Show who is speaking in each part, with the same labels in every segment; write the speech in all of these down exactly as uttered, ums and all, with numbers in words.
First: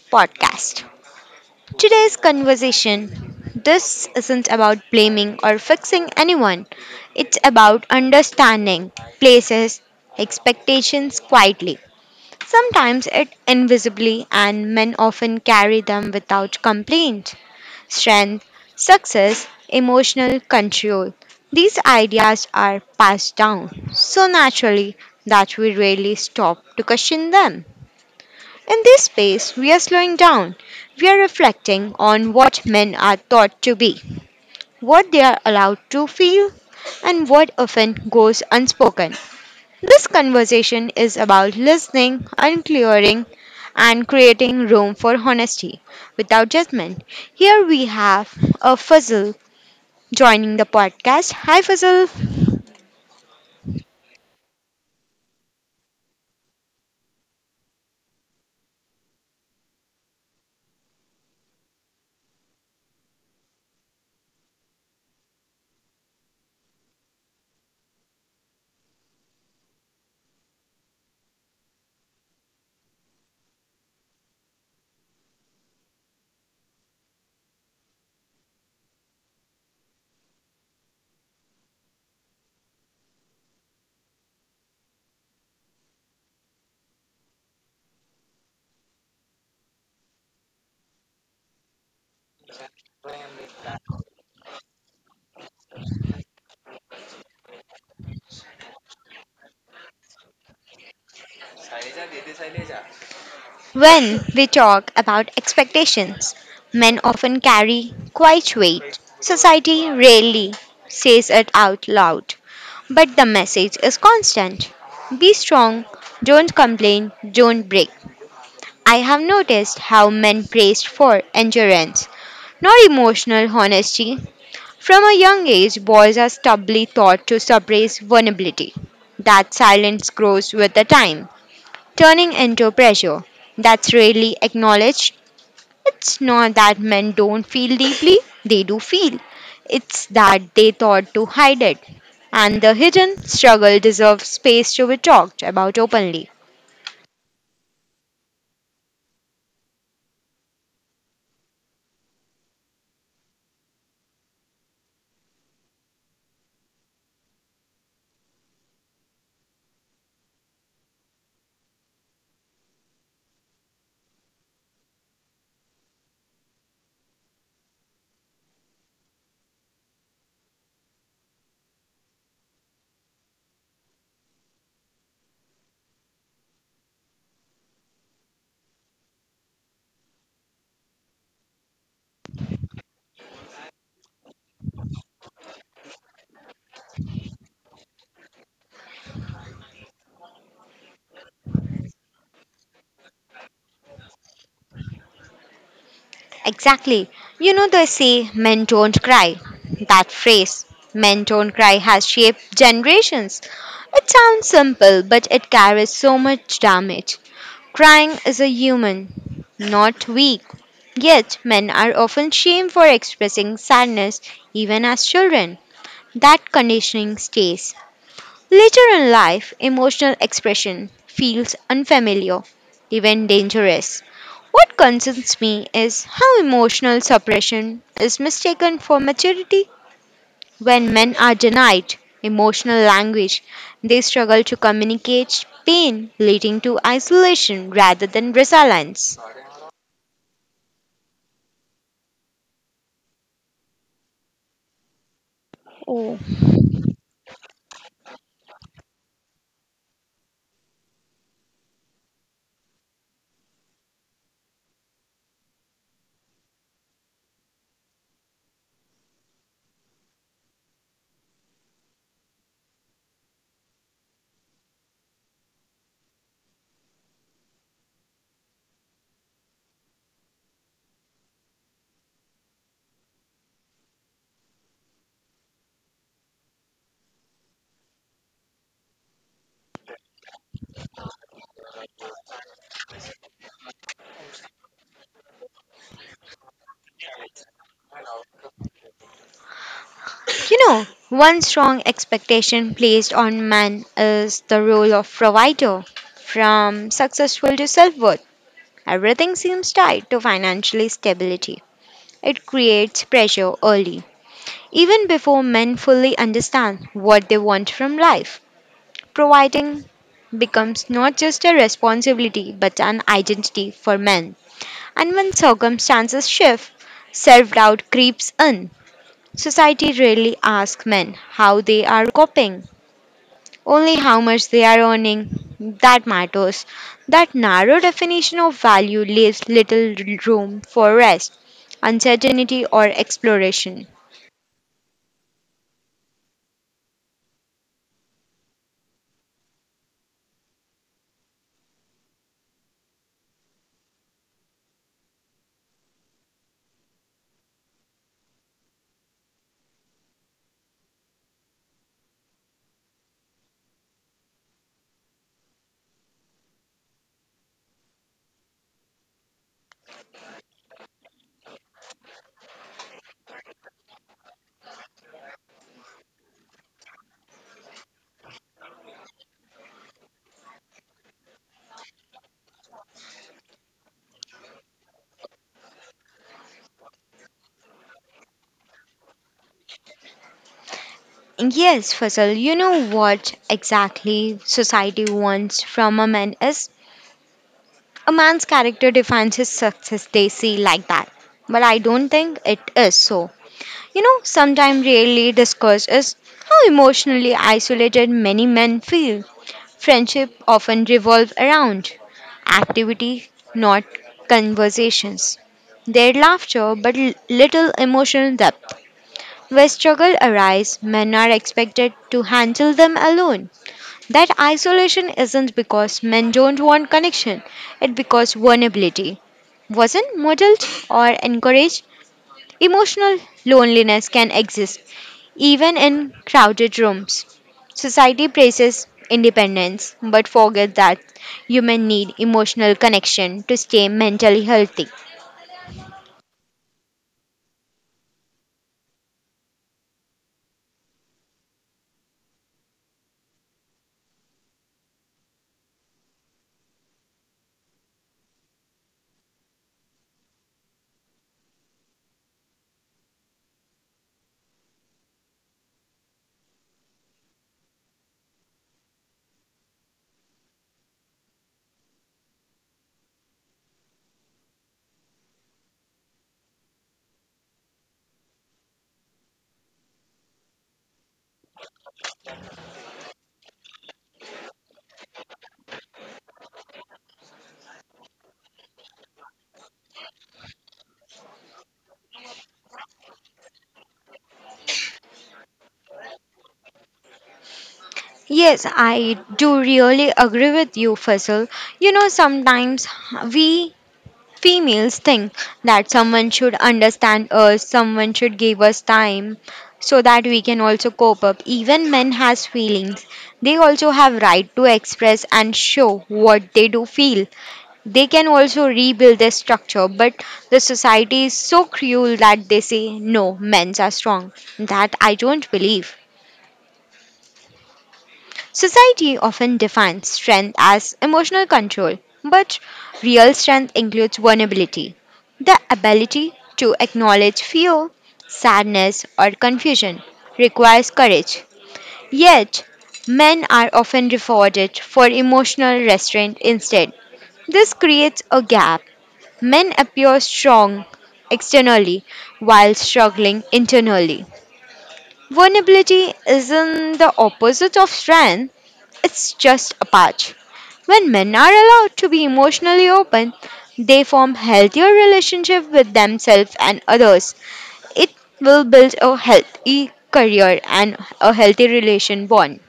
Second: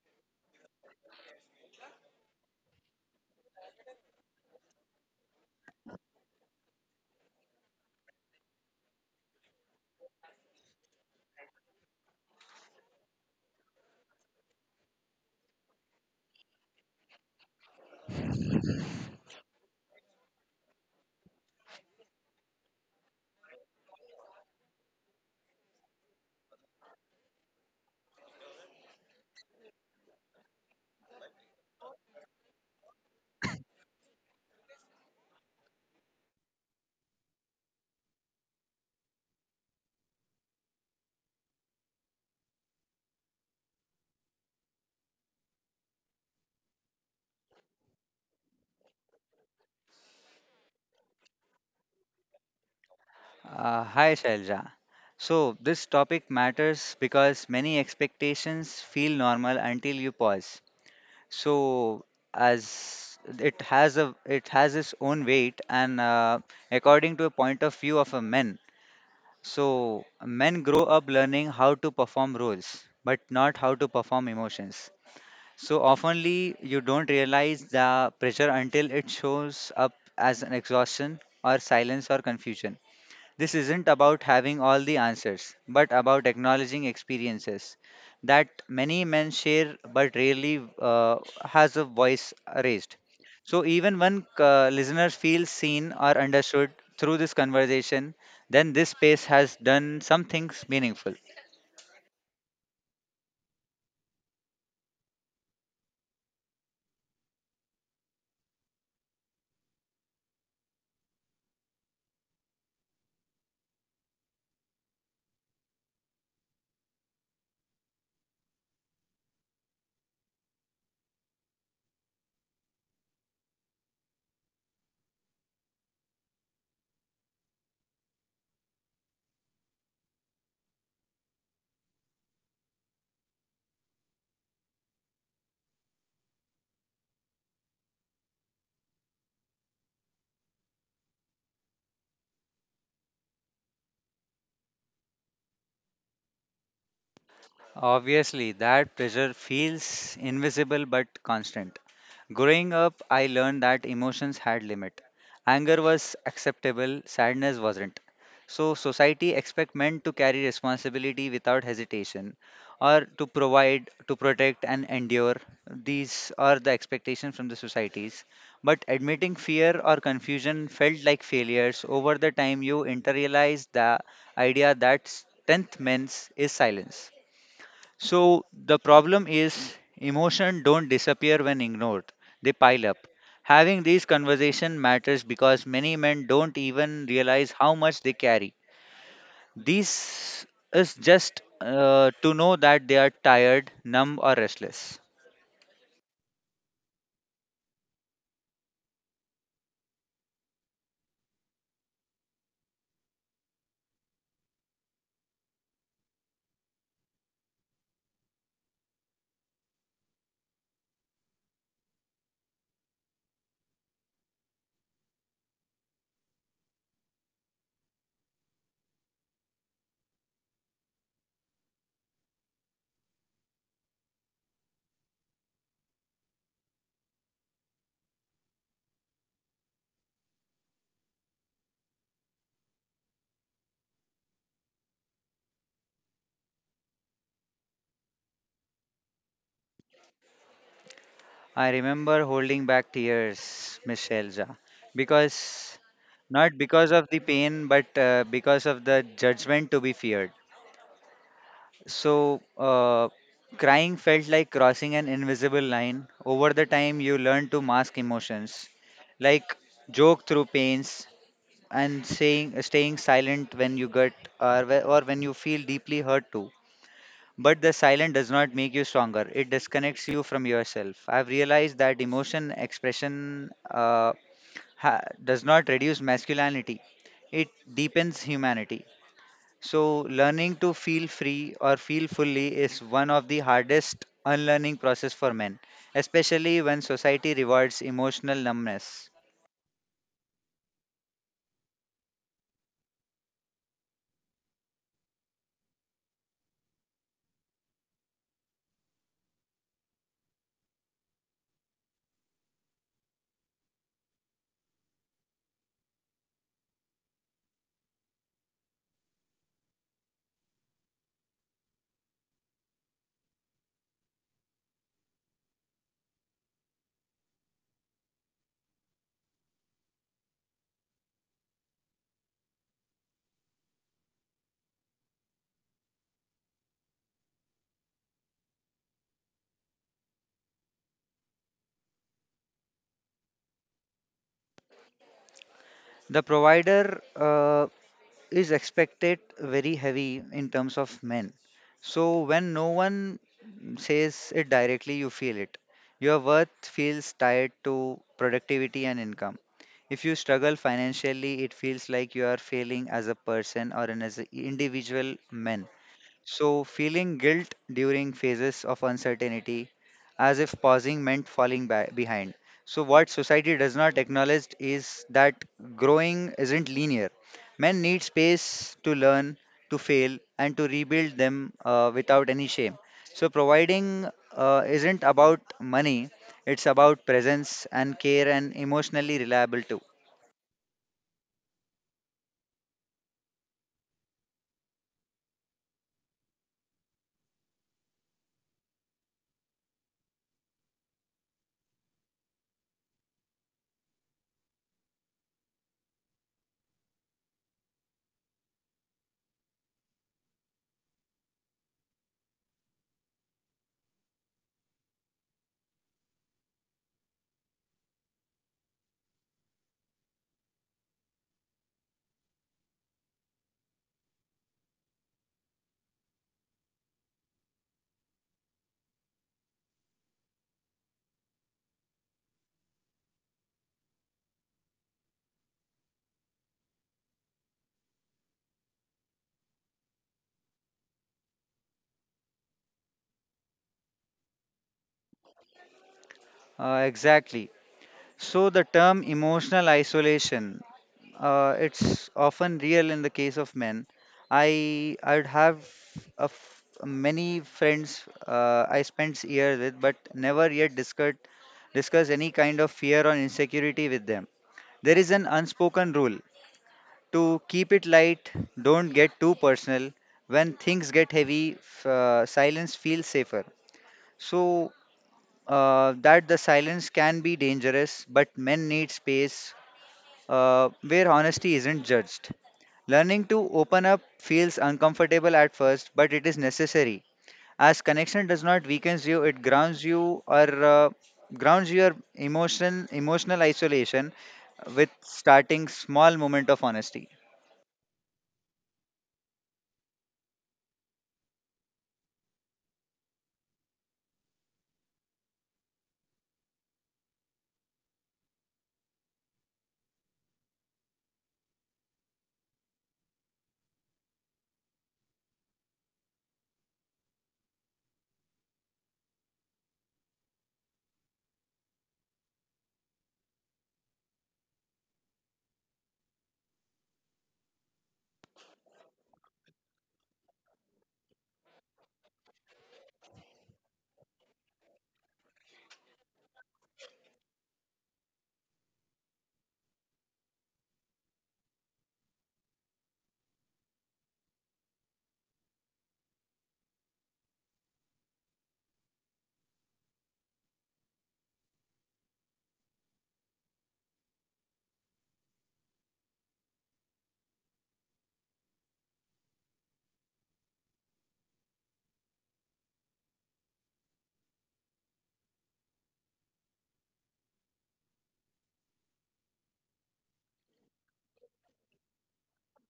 Speaker 1: podcast. Today's conversation this isn't about blaming or fixing anyone, it's about understanding places, expectations quietly. Sometimes it invisibly, and men often carry them without complaint. Strength, success, emotional control. These ideas are passed down so naturally that we rarely stop to question them. In this space, we are slowing down. We are reflecting on what men are thought to be, what they are allowed to feel, and what often goes unspoken. This conversation is about listening, unclearing, and creating room for honesty without judgment. Here we have a Fuzzle joining the podcast. Hi, Fuzzle.
Speaker 2: Uh, hi, Shailja. So, this topic matters because many expectations feel normal until you pause. So, as it has a it has its own weight, and uh, according to a point of view of a men. So, men grow up learning how to perform roles, but not how to perform emotions. So, oftenly you don't realize the pressure until it shows up as an exhaustion or silence or confusion. This isn't about having all the answers, but about acknowledging experiences that many men share but rarely uh, has a voice raised. So even when uh, listeners feel seen or understood through this conversation, then this space has done something meaningful.
Speaker 1: When we talk about expectations, men often carry quite weight. Society rarely says it out loud, but the message is constant. Be strong, don't complain, don't break. I have noticed how men praised for endurance, not emotional honesty. From a young age, boys are stubbornly taught to suppress vulnerability. That silence grows with the time turning into pressure that's rarely acknowledged. It's not that men don't feel deeply, they do feel. It's that they thought to hide it. And the hidden struggle deserves space to be talked about openly.
Speaker 2: Obviously, that pressure feels invisible but constant. Growing up, I learned that emotions had limit. Anger was acceptable, sadness wasn't. So society expect men to carry responsibility without hesitation or to provide, to protect and endure. These are the expectations from the societies. But admitting fear or confusion felt like failures. Over the time you internalize the idea that strength means is silence. So the problem is emotion don't disappear when ignored. They pile up. Having these conversation matters because many men don't even realize how much they carry. This is just uh, to know that they are tired, numb or restless.
Speaker 1: Exactly. You know, they say men don't cry. That phrase, men don't cry, has shaped generations. It sounds simple, but it carries so much damage. Crying is a human, not weak. Yet, men are often shamed for expressing sadness, even as children. That conditioning stays. Later in life, emotional expression feels unfamiliar, even dangerous. What concerns me is how emotional suppression is mistaken for maturity. When men are denied emotional language, they struggle to communicate pain, leading to isolation rather than resilience.
Speaker 2: I remember holding back tears, Miss Elza, because
Speaker 1: Oh.
Speaker 2: not because of the pain but uh, because of the judgment to be feared. So, uh, crying felt like crossing an invisible line. Over the time, you learn to mask emotions, like joke through pains and saying, staying silent when you get or, whe- or when you feel deeply hurt too. But the silence does not make you stronger. It disconnects you from yourself. I've realized that emotion expression uh, ha- does not reduce masculinity. It deepens humanity. So, learning to feel free or feel fully is one of the hardest unlearning process for men, especially when society rewards emotional numbness.
Speaker 1: You know, one strong expectation placed on man is the role of provider. From successful to self worth, everything seems tied to financial stability. It creates pressure early, even before men fully understand what they want from life. Providing becomes not just a responsibility but an identity for men. And when circumstances shift, self doubt creeps in. Society rarely asks men how they are coping, only how much they are earning. That matters. That narrow definition of value leaves little room for rest, uncertainty, or exploration.
Speaker 2: The provider uh, is expected very heavy in terms of men. So, when no one says it directly, you feel it. Your worth feels tied to productivity and income. If you struggle financially, it feels like you are failing as a person or an as an individual man. So, feeling guilt during phases of uncertainty, as if pausing meant falling ba- behind. So, what society does not acknowledge is that growing isn't linear. Men need space to learn, to fail, and to rebuild them uh, without any shame. So, providing uh, isn't about money, it's about presence and care and emotionally reliable too.
Speaker 1: Yes, Faisal, you know what exactly society wants from a man is a man's character defines his success, they see like that. But I don't think it is so. You know, sometimes really discussed is how emotionally isolated many men feel. Friendship often revolve around activity, not conversations. Their laughter, but l- little emotional depth. Where struggle arise, men are expected to handle them alone. That isolation isn't because men don't want connection, it's because vulnerability wasn't modeled or encouraged. Emotional loneliness can exist even in crowded rooms. Society praises independence but forgets that humans need emotional connection to stay mentally healthy.
Speaker 2: Uh, exactly. So, the term emotional isolation Uh, it's often real in the case of men. I I'd have a f- many friends uh, I spent years with, but never yet discussed discuss any kind of fear or insecurity with them. There is an unspoken rule to keep it light, don't get too personal. When things get heavy, f- uh, silence feels safer. So uh, that the silence can be dangerous, but men need space uh, where honesty isn't judged. Learning to open up feels uncomfortable at first, but it is necessary. As connection does not weaken you, it grounds you or uh, grounds your emotional emotional isolation with starting small moment of honesty.
Speaker 1: Yes, I do really agree with you, Faisal. You know, sometimes we females think that someone should understand us, someone should give us time so that we can also cope up. Even men has feelings. They also have right to express and show what they do feel. They can also rebuild their structure, but the society is so cruel that they say no, men's are strong. That I don't believe. Society often defines strength as emotional control, but real strength includes vulnerability, the ability to acknowledge fear, sadness, or confusion. Requires courage. Yet, men are often rewarded for emotional restraint instead. This creates a gap. Men appear strong externally while struggling internally. Vulnerability isn't the opposite of strength, it's just a patch. When men are allowed to be emotionally open, they form healthier relationships with themselves and others. It will build a healthy career and a healthy relation bond.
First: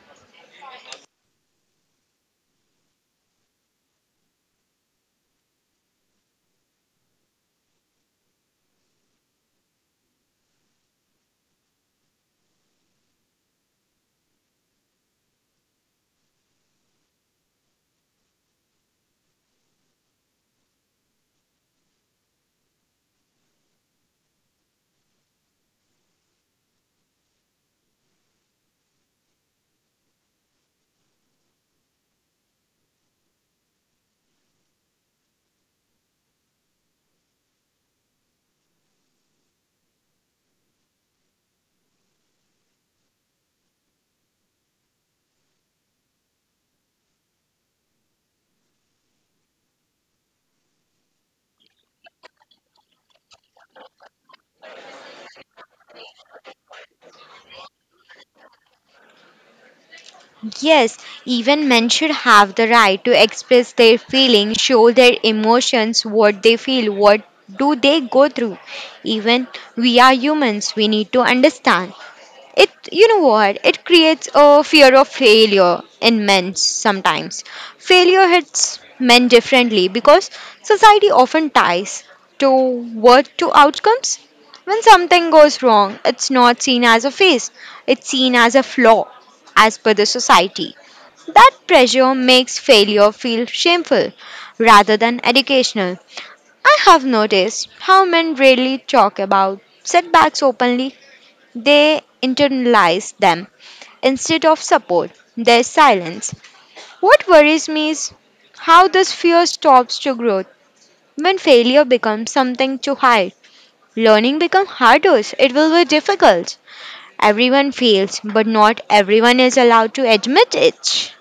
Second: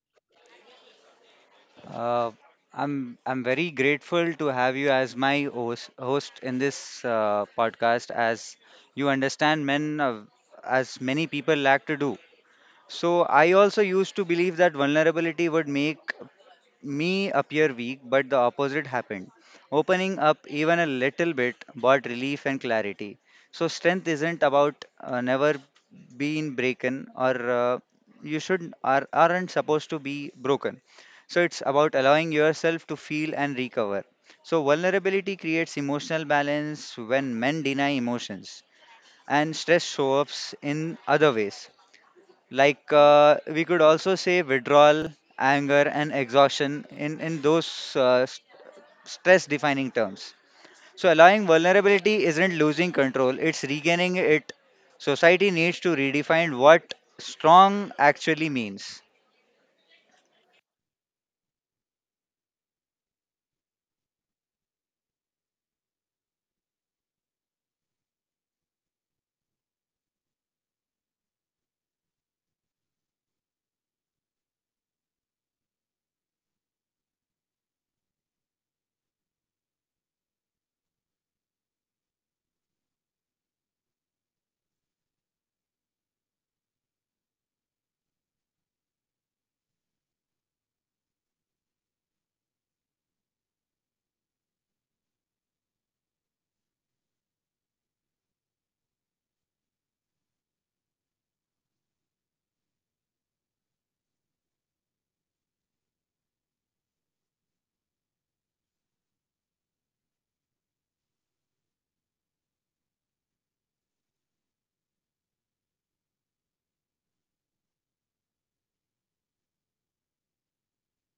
Speaker 2: Uh, I'm I'm very grateful to have you as my host, host in this uh, podcast, as you understand men uh, as many people lack to do. So I also used to believe that vulnerability would make me appear weak, but the opposite happened. Opening up even a little bit brought relief and clarity. So, strength isn't about uh, never being broken, or uh, you should are, aren't supposed to be broken. So, it's about allowing yourself to feel and recover. So, vulnerability creates emotional balance when men deny emotions, and stress shows up in other ways like uh, we could also say withdrawal anger and exhaustion in in those uh, stress defining terms. So allowing vulnerability isn't losing control, it's regaining it. Society needs to redefine what strong actually means.
Speaker 1: Yes, even men should have the right to express their feelings, show their emotions, what they feel, what do they go through. Even we are humans, we need to understand it. You know what it creates a fear of failure in men. Sometimes failure hits men differently because society often ties to word to outcomes. When something goes wrong, it's not seen as a phase, it's seen as a flaw, as per the society. That pressure makes failure feel shameful rather than educational. I have noticed how men rarely talk about setbacks openly. They internalize them instead of support. There's silence. What worries me is how this fear stops to growth. When failure becomes something to hide, learning becomes harder. It will be difficult. Everyone fails, but not everyone is allowed to admit it.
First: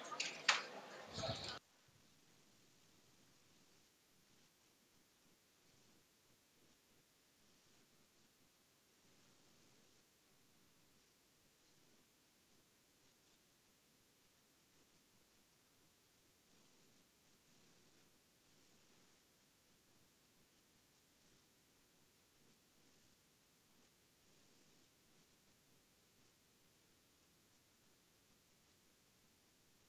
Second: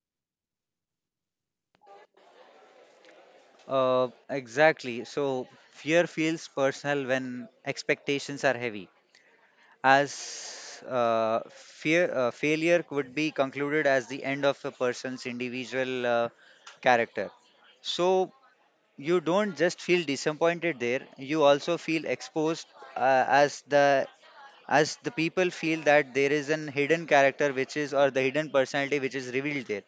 Speaker 2: uh, Exactly. So fear feels personal when expectations are heavy as uh, fear uh, failure could be concluded as the end of a person's individual uh, character. So you don't just feel disappointed there, you also feel exposed uh, as the as the people feel that there is an hidden character which is, or the hidden personality which is revealed there.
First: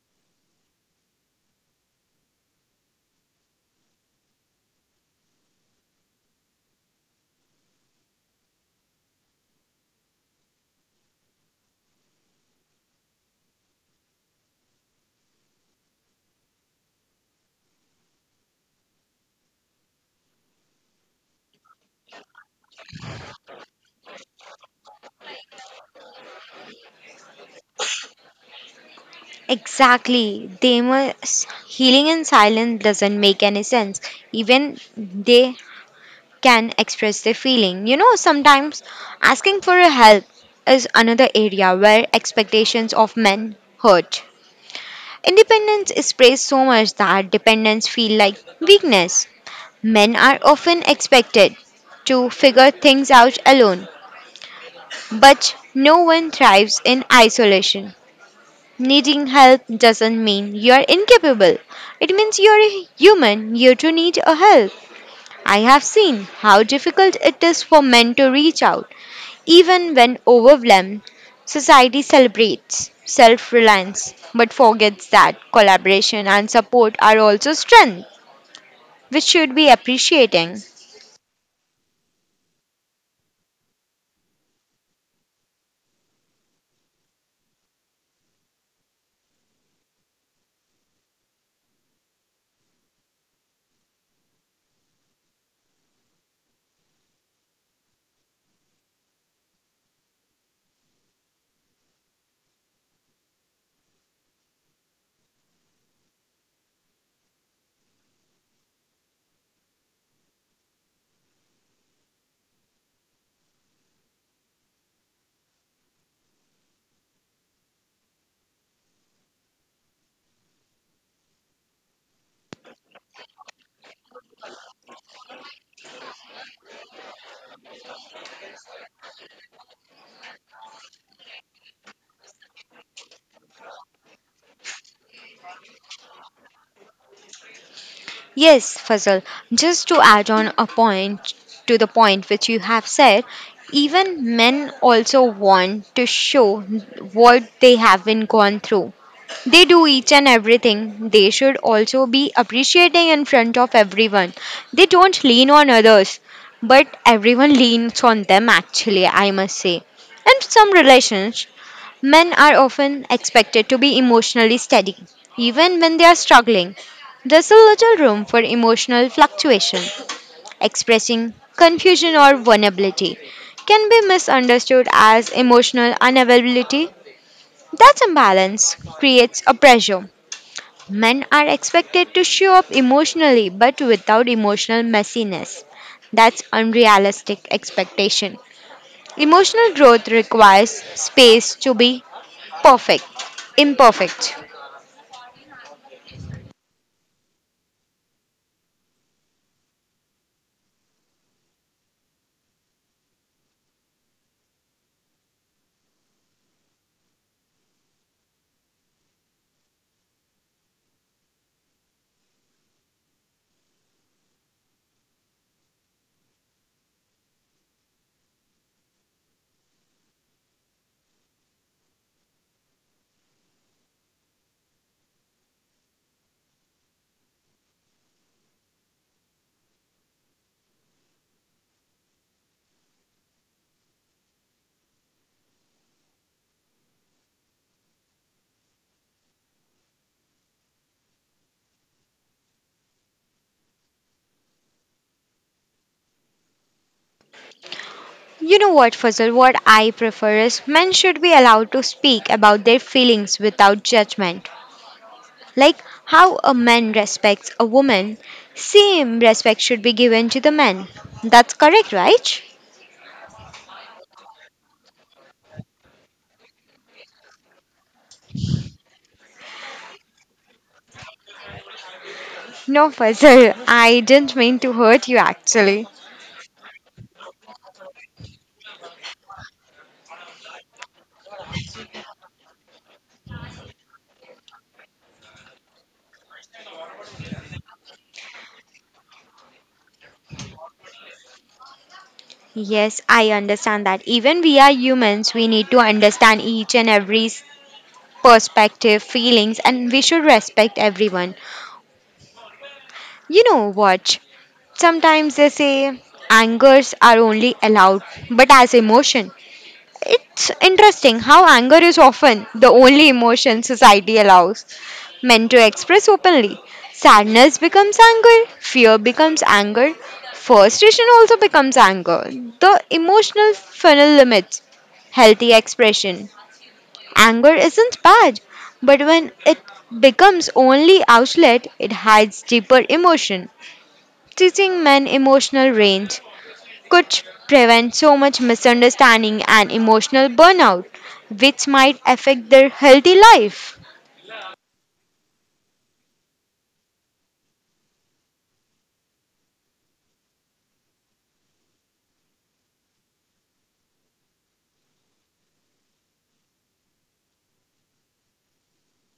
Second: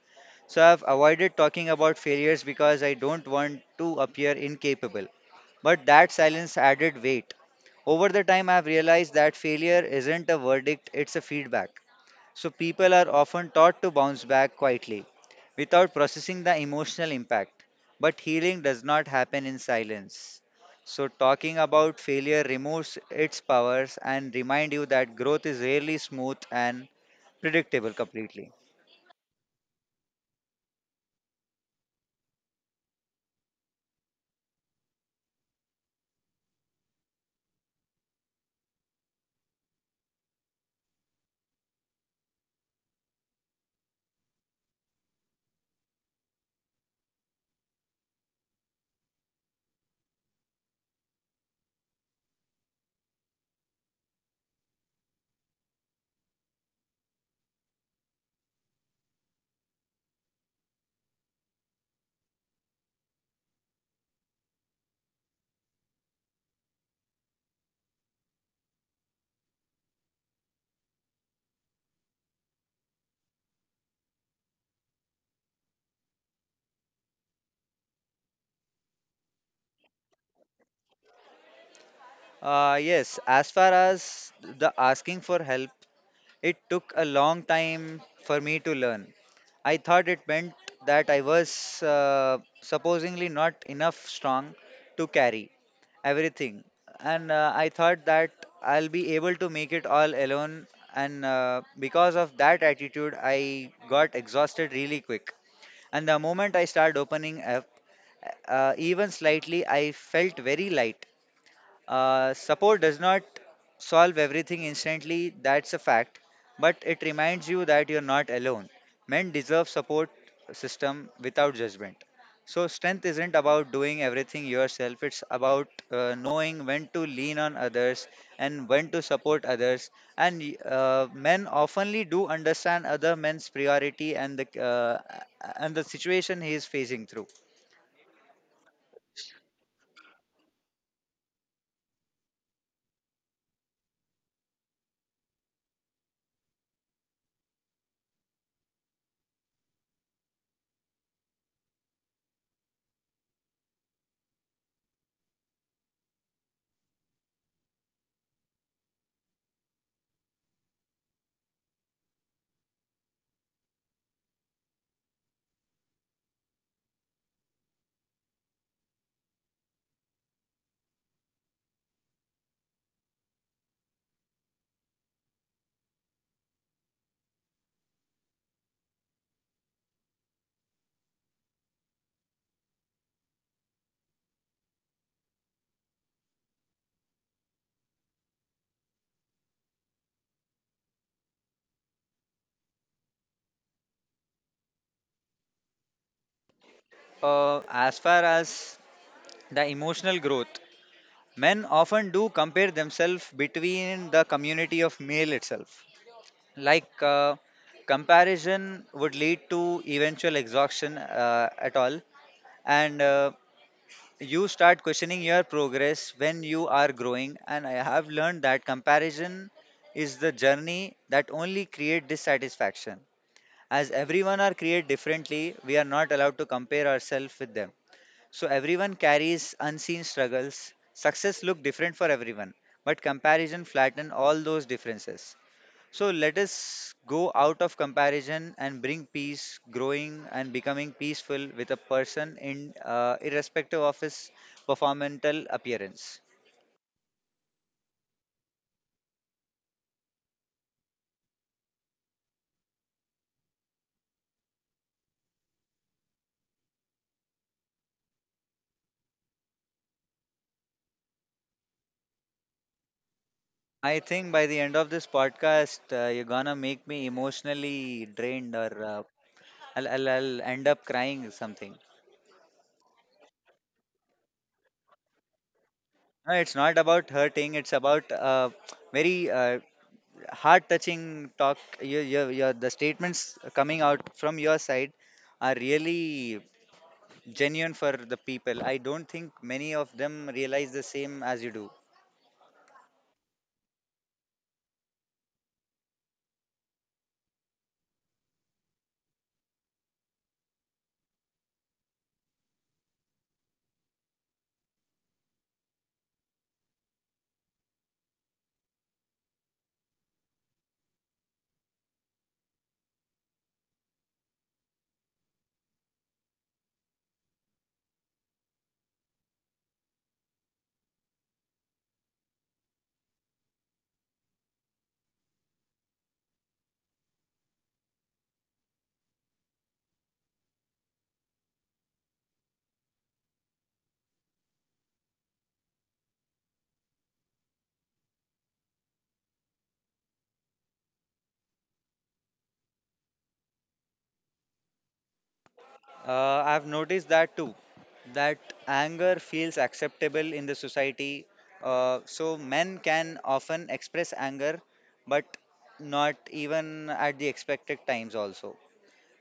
Speaker 2: So I've avoided talking about failures because I don't want to appear incapable, but that silence added weight. Over the time I've realized that failure isn't a verdict, it's a feedback. So people are often taught to bounce back quietly without processing the emotional impact. But healing does not happen in silence. So talking about failure removes its powers and remind you that growth is rarely smooth and predictable completely.
Speaker 1: Exactly. They must, healing in silence doesn't make any sense. Even they can express their feeling. You know, sometimes asking for a help is another area where expectations of men hurt. Independence is praised so much that dependence feel like weakness. Men are often expected to figure things out alone, but no one thrives in isolation. Needing help doesn't mean you're incapable. It means you're a human, you too need a help. I have seen how difficult it is for men to reach out even when overwhelmed. Society celebrates self reliance but forgets that collaboration and support are also strength, which should be appreciating.
Speaker 2: Uh, yes, as far as the asking for help, it took a long time for me to learn. I thought it meant that I was uh, supposedly not enough strong to carry everything, and uh, I thought that I'll be able to make it all alone. And uh, because of that attitude, I got exhausted really quick. And the moment I started opening up, uh, even slightly, I felt very light. Uh, support does not solve everything instantly, that's a fact, but it reminds you that you're not alone. Men deserve support system without judgment. So strength isn't about doing everything yourself, it's about uh, knowing when to lean on others and when to support others. And y- uh, men oftenly do understand other men's priority and the uh, and the situation he is facing through.
Speaker 1: Yes, Fazal, just to add on a point to the point which you have said, even men also want to show what they have been gone through. They do each and everything. They should also be appreciating in front of everyone. They don't lean on others, but everyone leans on them actually, I must say. In some relations, men are often expected to be emotionally steady, even when they are struggling. There's a little room for emotional fluctuation. Expressing confusion or vulnerability can be misunderstood as emotional unavailability. That imbalance creates a pressure. Men are expected to show up emotionally but without emotional messiness. That's unrealistic expectation. Emotional growth requires space to be perfect, imperfect.
Speaker 2: Uh, as far as the emotional growth, men often do compare themselves between the community of male itself. Like uh, comparison would lead to eventual exhaustion uh, at all, and uh, you start questioning your progress when you are growing. And I have learned that comparison is the journey that only create dissatisfaction. As everyone are created differently, we are not allowed to compare ourselves with them. So everyone carries unseen struggles. Success look different for everyone, but comparison flatten all those differences. So let us go out of comparison and bring peace, growing and becoming peaceful with a person in uh, irrespective of his performental appearance.
Speaker 1: You know what, Fazal? What I prefer is men should be allowed to speak about their feelings without judgment. Like how a man respects a woman, same respect should be given to the man. That's correct, right?
Speaker 2: I think by the end of this podcast, uh, you're gonna make me emotionally drained, or uh, I'll, I'll, I'll end up crying or something.
Speaker 1: No, Fazal, I didn't mean to hurt you actually.
Speaker 2: No, it's not about hurting. It's about uh, very uh, heart touching talk. Your, your, your the statements coming out from your side are really genuine for the people. I don't think many of them realize the same as you do.
Speaker 1: Yes, I understand that. Even we are humans, we need to understand each and every perspective, feelings, and we should respect everyone. You know what? Sometimes they say angers are only allowed, but as emotion. It's interesting how anger is often the only emotion society allows men to express openly. Sadness becomes anger, fear becomes anger, frustration also becomes anger. The emotional funnel limits healthy expression. Anger isn't bad, but when it becomes only outlet, it hides deeper emotion. Teaching men emotional range could prevent so much misunderstanding and emotional burnout, which might affect their healthy life.
Speaker 2: uh, I've noticed that too, that anger feels acceptable in the society. Uh, so men can often express anger, but not even at the expected times also.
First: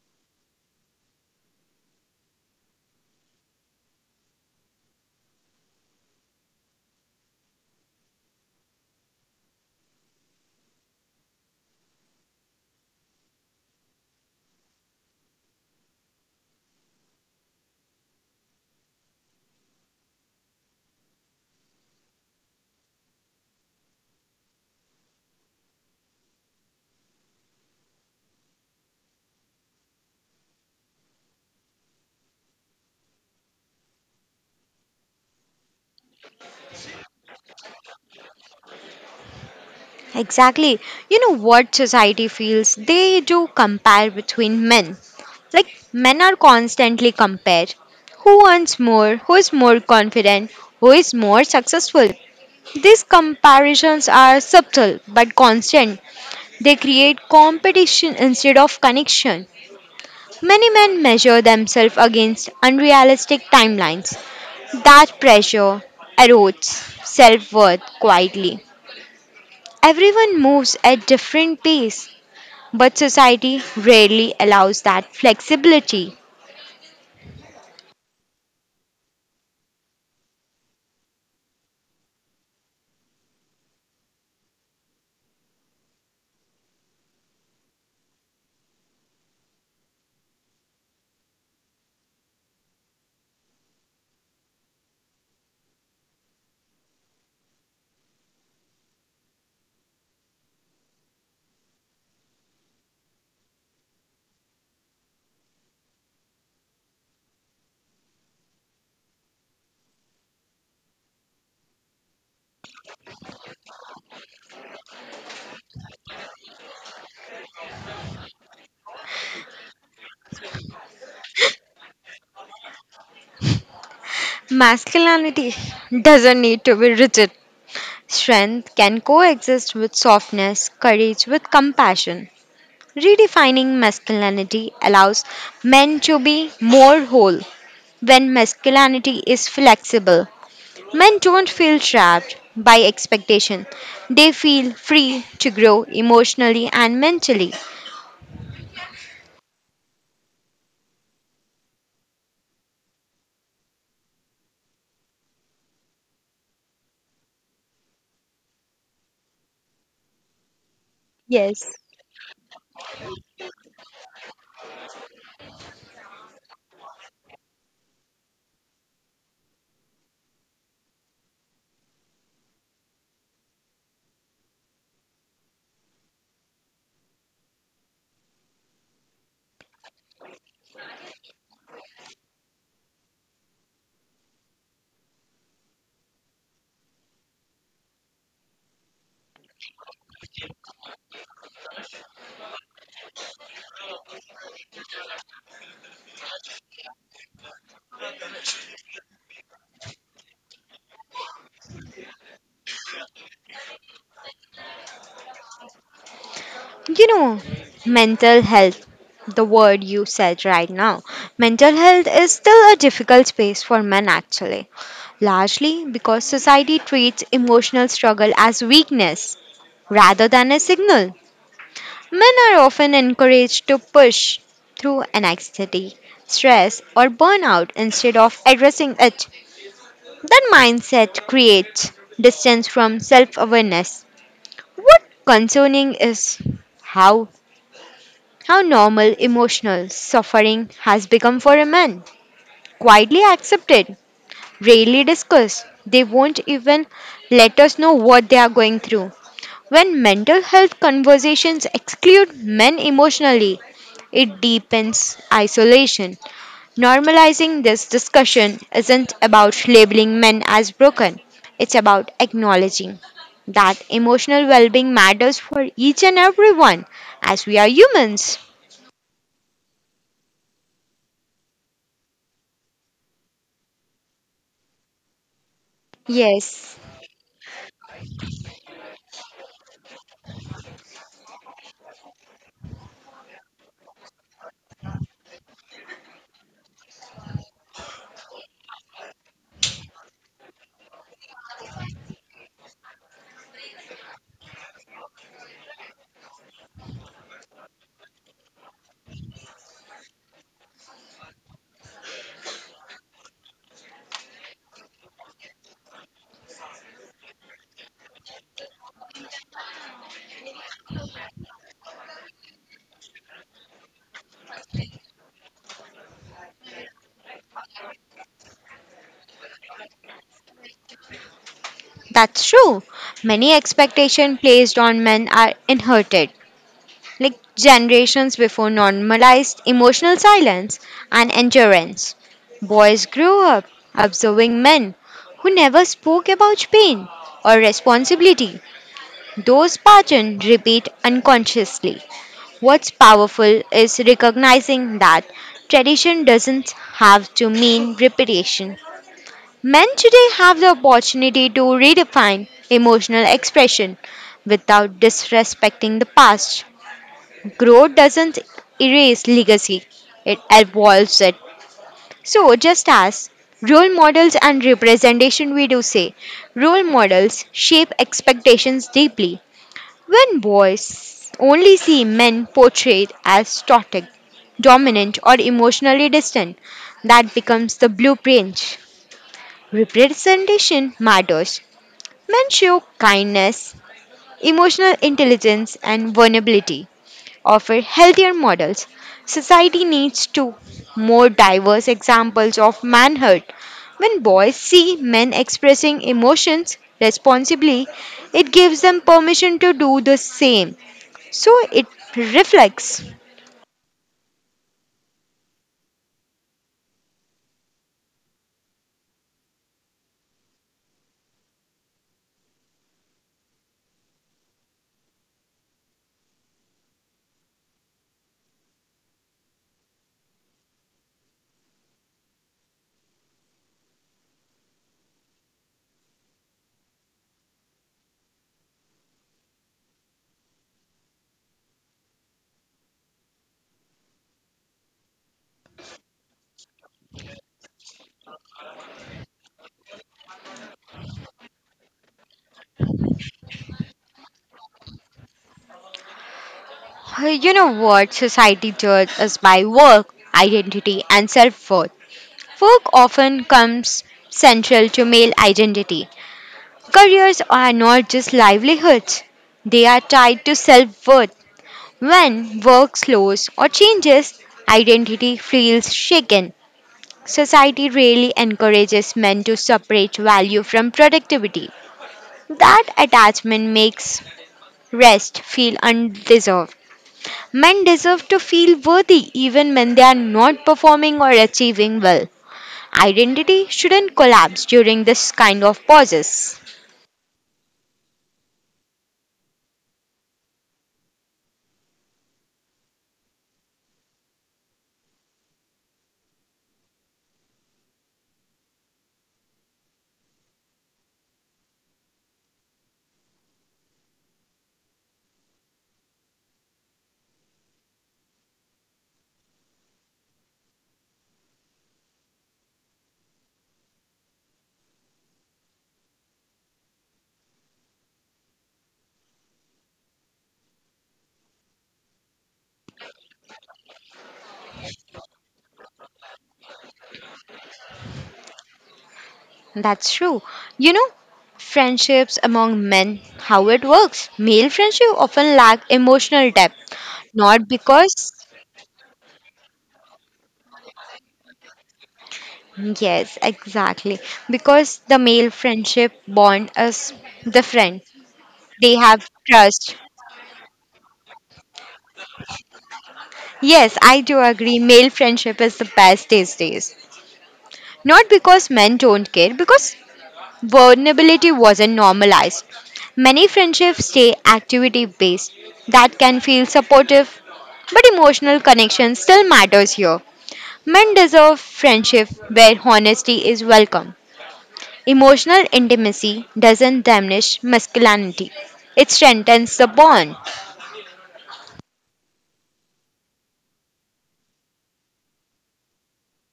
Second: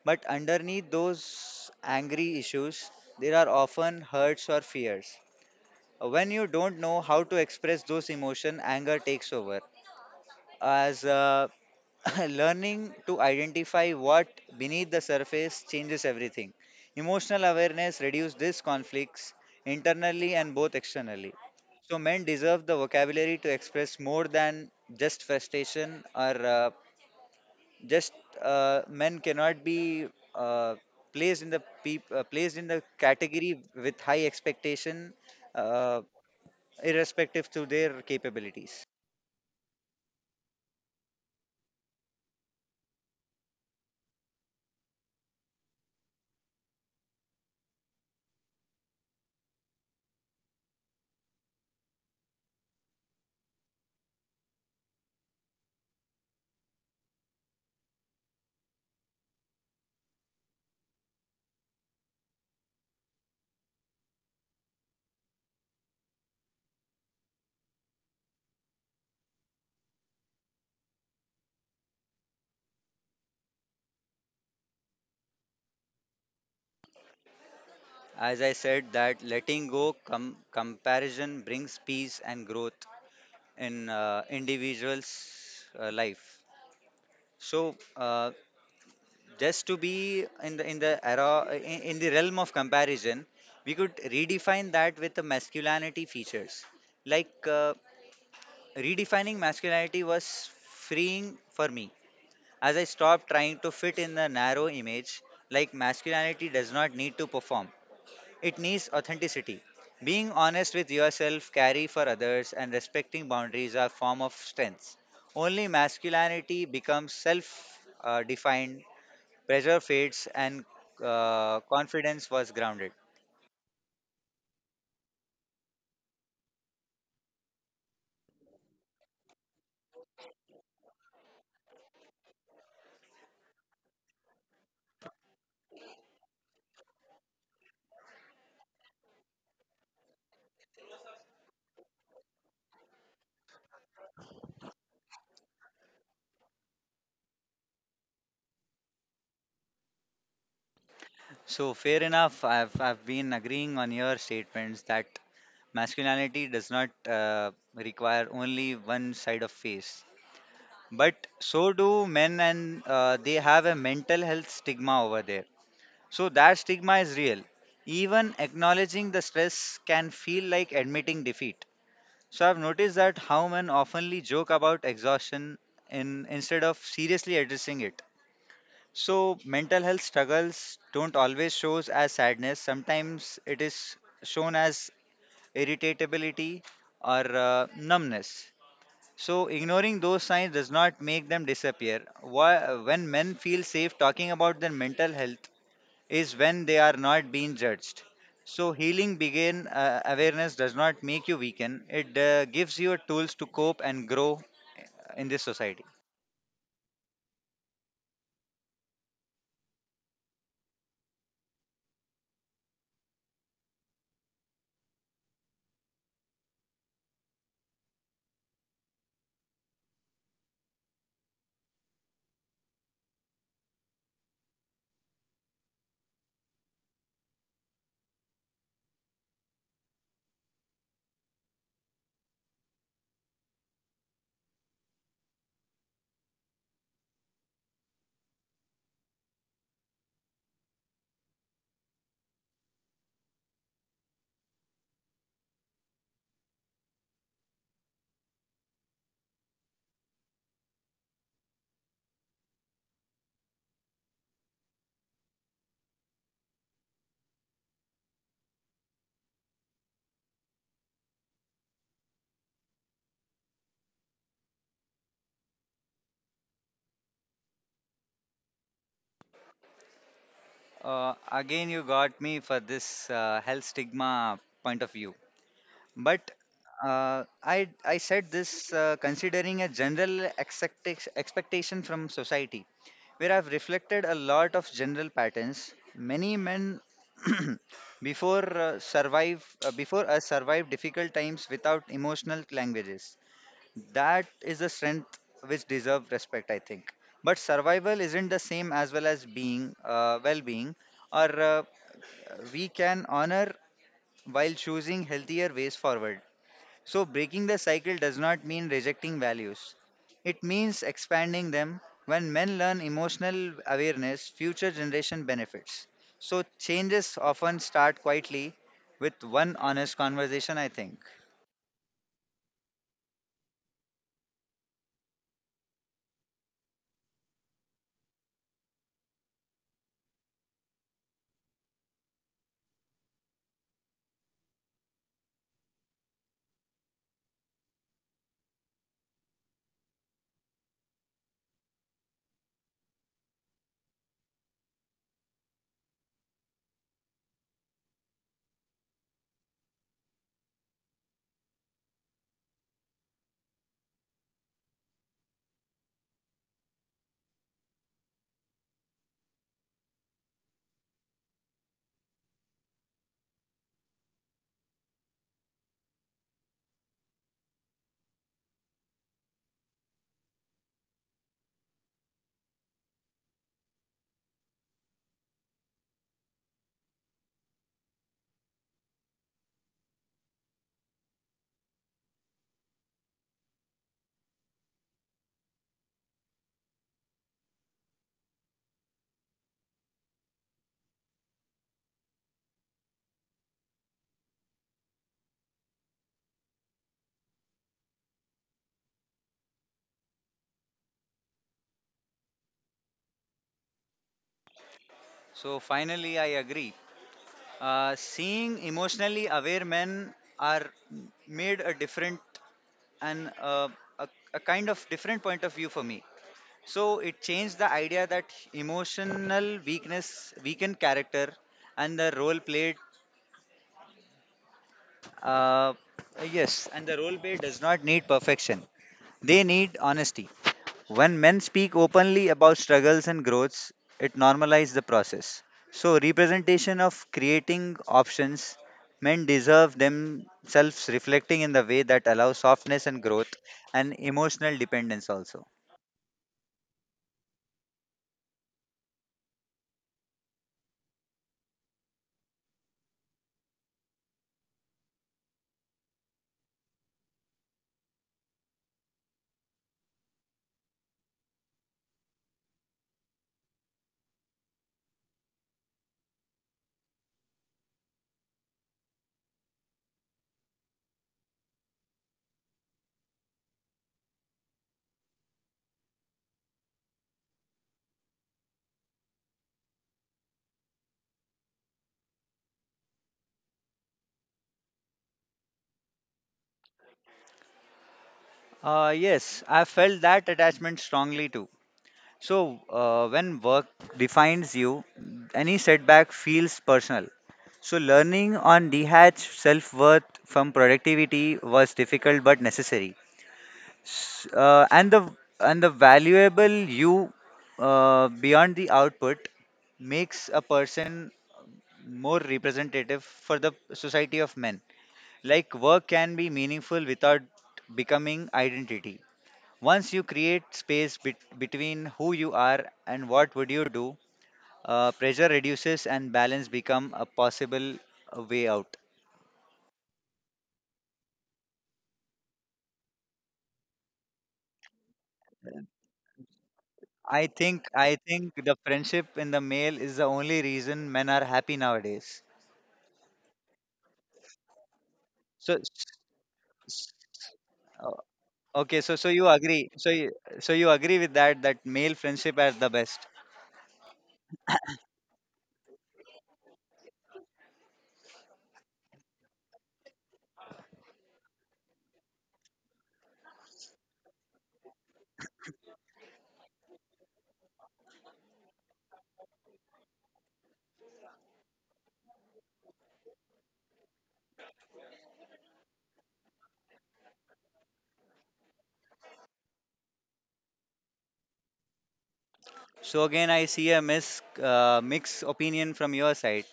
Speaker 2: But underneath those angry issues there are often hurts or fears. When you don't know how to express those emotion, anger takes over. As uh, learning to identify what beneath the surface changes everything. Emotional awareness reduces these conflicts internally and both externally. So men deserve the vocabulary to express more than just frustration or uh, just uh, men cannot be uh, placed in the peop- uh, placed in the category with high expectation, uh, irrespective to their capabilities.
Speaker 1: Exactly. You know what society feels? They do compare between men. Like men are constantly compared. Who earns more? Who is more confident? Who is more successful? These comparisons are subtle but constant. They create competition instead of connection. Many men measure themselves against unrealistic timelines. That pressure erodes self worth quietly. Everyone moves at different pace, but society rarely allows that flexibility.
Speaker 2: As I said, that letting go com- comparison brings peace and growth in uh, individuals' uh, life. So, uh, just to be in the in the era in, in the realm of comparison, we could redefine that with the masculinity features. Like uh, redefining masculinity was freeing for me as I stopped trying to fit in the narrow image. Like masculinity does not need to perform, it needs authenticity. Being honest with yourself, caring for others, and respecting boundaries are form of strengths. Only masculinity becomes self-defined, pressure fades, and uh, confidence was grounded.
Speaker 1: Masculinity doesn't need to be rigid. Strength can coexist with softness, courage with compassion. Redefining masculinity allows men to be more whole when masculinity is flexible. Men don't feel trapped by expectation, they feel free to grow emotionally and mentally.
Speaker 2: So fair enough. I've I've been agreeing on your statements that masculinity does not uh, require only one side of face, but
Speaker 1: Yes.
Speaker 2: so do men, and uh, they have a mental health stigma over there. So that stigma is real. Even acknowledging the stress can feel like admitting defeat. So I've noticed that how men oftenly joke about exhaustion in instead of seriously addressing it. So mental health struggles don't always shows as sadness. Sometimes it is shown as irritability or uh, numbness. So ignoring those signs does not make them disappear. Why, when men feel safe talking about their mental health, is when they are not being judged. So, healing begin uh, awareness does not make you weaken, it uh, gives you tools to cope and grow in this society.
Speaker 1: You know, mental health, the word you said right now, mental health is still a difficult space for men actually, largely because society treats emotional struggle as weakness rather than a signal. Men are often encouraged to push through anxiety, stress, or burnout instead of addressing it. That mindset creates distance from self awareness. What concerning is how how normal emotional suffering has become for a man. Quietly accepted, rarely discussed. They won't even let us know what they are going through. When mental health conversations exclude men emotionally, it deepens isolation. Normalizing this discussion isn't about labeling men as broken, it's about acknowledging that emotional well being matters for each and everyone as we are humans.
Speaker 2: Uh, again, you got me for this uh, health stigma point of view. But
Speaker 1: Yes,
Speaker 2: uh, I I said this uh, considering a general expecta- expectation from society, where I've reflected a lot of general patterns. Many men before uh, survive uh, before us survive difficult times without emotional languages. That is a strength which deserve respect, I think. But survival isn't the same as well as being uh, well-being, or uh, we can honor while choosing healthier ways forward. So, breaking the cycle does not mean rejecting values. It means expanding them. When men learn emotional awareness, future generation benefits. So, changes often start quietly with one honest conversation, I think.
Speaker 1: that's true. Many expectations placed on men are inherited, like generations before normalized emotional silence and endurance. Boys grew up observing men who never spoke about pain or responsibility. Those patterns repeat unconsciously. What's powerful is recognizing that tradition doesn't have to mean repetition. Men today have the opportunity to redefine emotional expression without disrespecting the past. Growth doesn't erase legacy, it evolves it. So, just as role models and representation, we do say role models shape expectations deeply. When boys only see men portrayed as static, dominant, or emotionally distant, that becomes the blueprint. Representation matters. Men show kindness, emotional intelligence, and vulnerability offer healthier models. Society needs to more diverse examples of manhood. When boys see men expressing emotions responsibly, it gives them permission to do the same. So it reflects.
Speaker 2: So finally, I agree. Uh, seeing emotionally aware men are made a different and uh, a, a kind of different point of view for me. So it changed the idea that emotional weakness weakened character and the role played uh, yes, and the role play does not need perfection. They need honesty. When men speak openly about struggles and growths, it normalizes the process. So, representation of creating options, men deserve themselves reflecting in the way that allows softness and growth and emotional dependence also.
Speaker 1: You know what? Society judges us by work, identity, and self worth. Work often comes central to male identity. Careers are not just livelihoods, they are tied to self worth. When work slows or changes, identity feels shaken. Society really encourages men to separate value from productivity. That attachment makes rest feel undeserved. Men deserve to feel worthy even when they are not performing or achieving well. Identity shouldn't collapse during this kind of pauses.
Speaker 2: Uh, yes, I felt that attachment strongly too. So, uh, when work defines you, any setback feels personal. So, learning on detach self worth from productivity was difficult but necessary. S- Uh, and the and the valuable you uh, beyond the output makes a person more representative for the society of men. Like work can be meaningful without becoming identity. Once you create space bet- between who you are and what would you do, uh, pressure reduces and balance become a possible uh, way out.
Speaker 1: That's true. You know, friendships among men, how it works. Male friendship often lack emotional depth.
Speaker 2: I think
Speaker 1: Not
Speaker 2: I
Speaker 1: because,
Speaker 2: think the friendship in the male is the only reason men are happy nowadays.
Speaker 1: yes, exactly. Because the male
Speaker 2: So, s-
Speaker 1: friendship bond
Speaker 2: s-
Speaker 1: is the
Speaker 2: o-
Speaker 1: friend.
Speaker 2: okay, so
Speaker 1: They
Speaker 2: so you
Speaker 1: have
Speaker 2: agree, so
Speaker 1: trust.
Speaker 2: you, so you agree with that that male friendship are the best.
Speaker 1: Yes, I do agree. Male friendship is the best these days. Not because men don't care, because vulnerability wasn't normalized. Many friendships stay activity based. That can feel supportive, but emotional connection still matters here. Men deserve friendship where honesty is welcome. Emotional intimacy doesn't diminish masculinity, it strengthens the bond.
Speaker 2: So again, I see a mis uh, mixed opinion from your side.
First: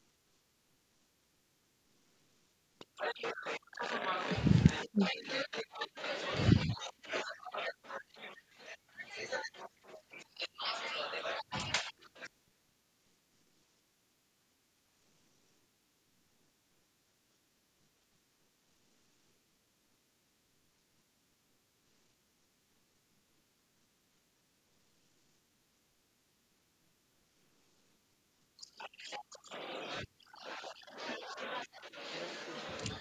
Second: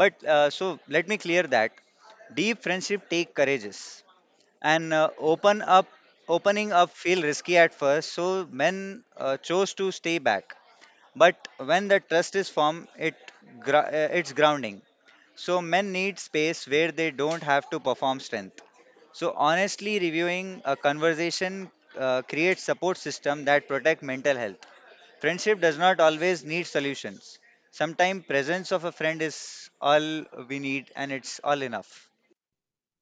Speaker 2: But uh, so let me clear that deep friendship take courageous. and uh, open up opening up feel risky at first, so men uh, chose to stay back, but when the trust is formed, it gr- uh, it's grounding. So men need space where they don't have to perform strength. So honestly reviewing a conversation uh, creates support system that protect mental health. Friendship does not always need solutions. Sometimes presence of a friend is all we need, and it's all enough.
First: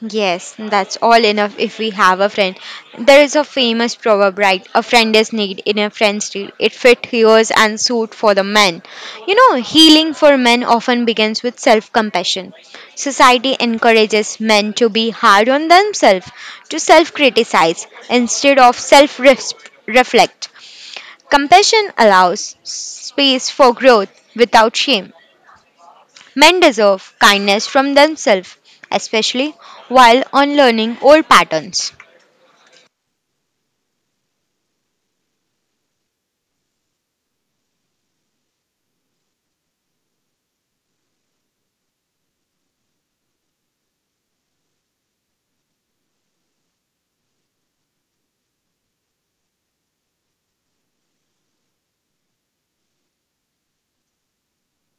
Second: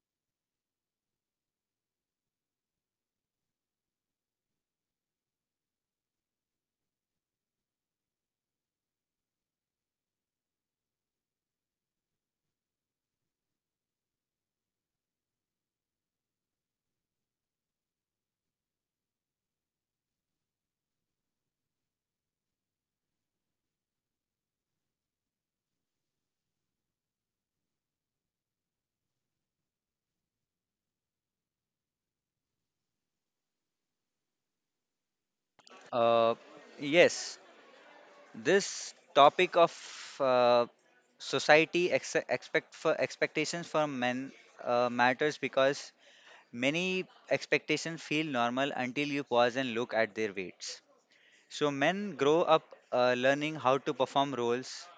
Speaker 1: Yes, that's all enough if we have a friend. There is a famous proverb, right? A friend is need in a friend's need. It fit hears and suit for the men. You know, healing for men often begins with self compassion. Society encourages men to be hard on themselves, to self criticize instead of self reflect. Compassion allows space for growth without shame. Men deserve kindness from themselves, especially while on learning old patterns.
Speaker 2: uh, yes. This topic of uh, society ex- expect for expectations for men uh, matters because many expectations feel normal until you pause and look at their weights. So men grow up uh, learning how to perform roles,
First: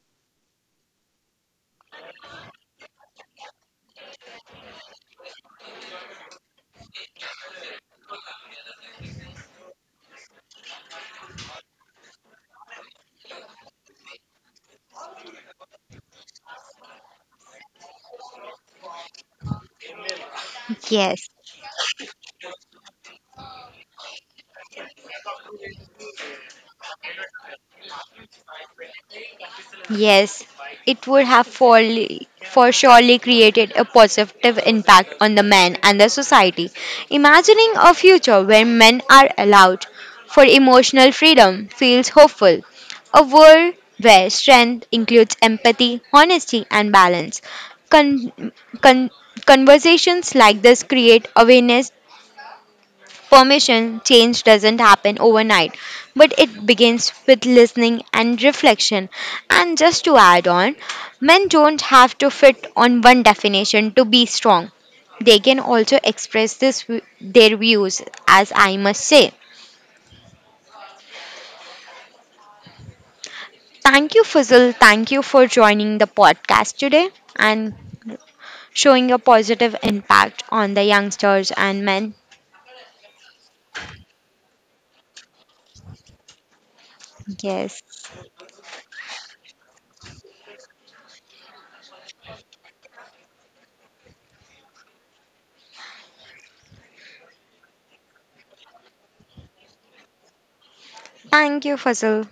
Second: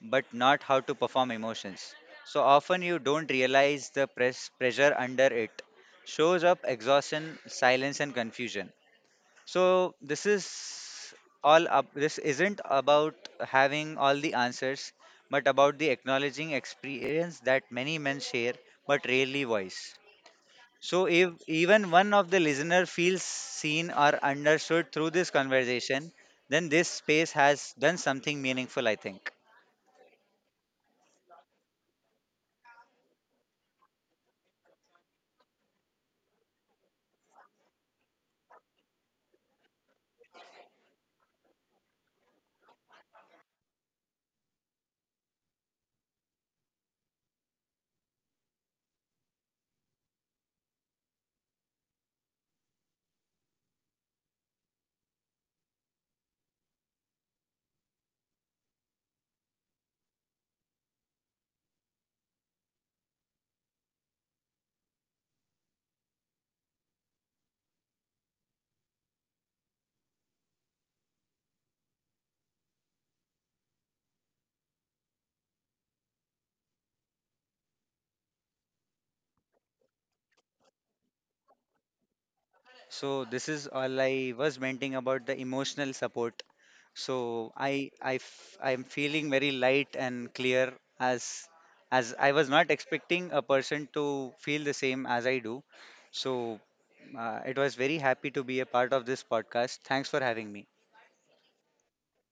Speaker 2: but not how to perform emotions. So often you don't realize the press pressure under it shows up exhaustion, silence, and confusion. So this is all up. This isn't about having all the answers, but about the acknowledging experience that many men share but rarely voice. So
Speaker 1: Yes,
Speaker 2: if even one of the listener feels seen or understood through this conversation, then this space has done something meaningful, I think.
Speaker 1: yes, it would have for, for surely created a positive impact on the men and the society. Imagining a future where men are allowed for emotional freedom feels hopeful. A world where strength includes empathy, honesty, and balance. Con- con- Conversations like this create awareness. Permission change doesn't happen overnight, but it begins with listening and reflection. And just to add on, men don't have to fit on one definition to be strong. They can also express this their views as I must say. Thank you, Fuzzle. Thank you for joining the podcast today and showing a positive impact on the youngsters and men.
Speaker 2: So this is all I was venting about the emotional support. So
Speaker 1: Yes.
Speaker 2: I I f- I'm feeling very light and clear as as I was not expecting a person to feel the same as I do. So uh, it was very happy to be a part of this podcast. Thanks for having me.
Speaker 1: Thank you, Fuzzle.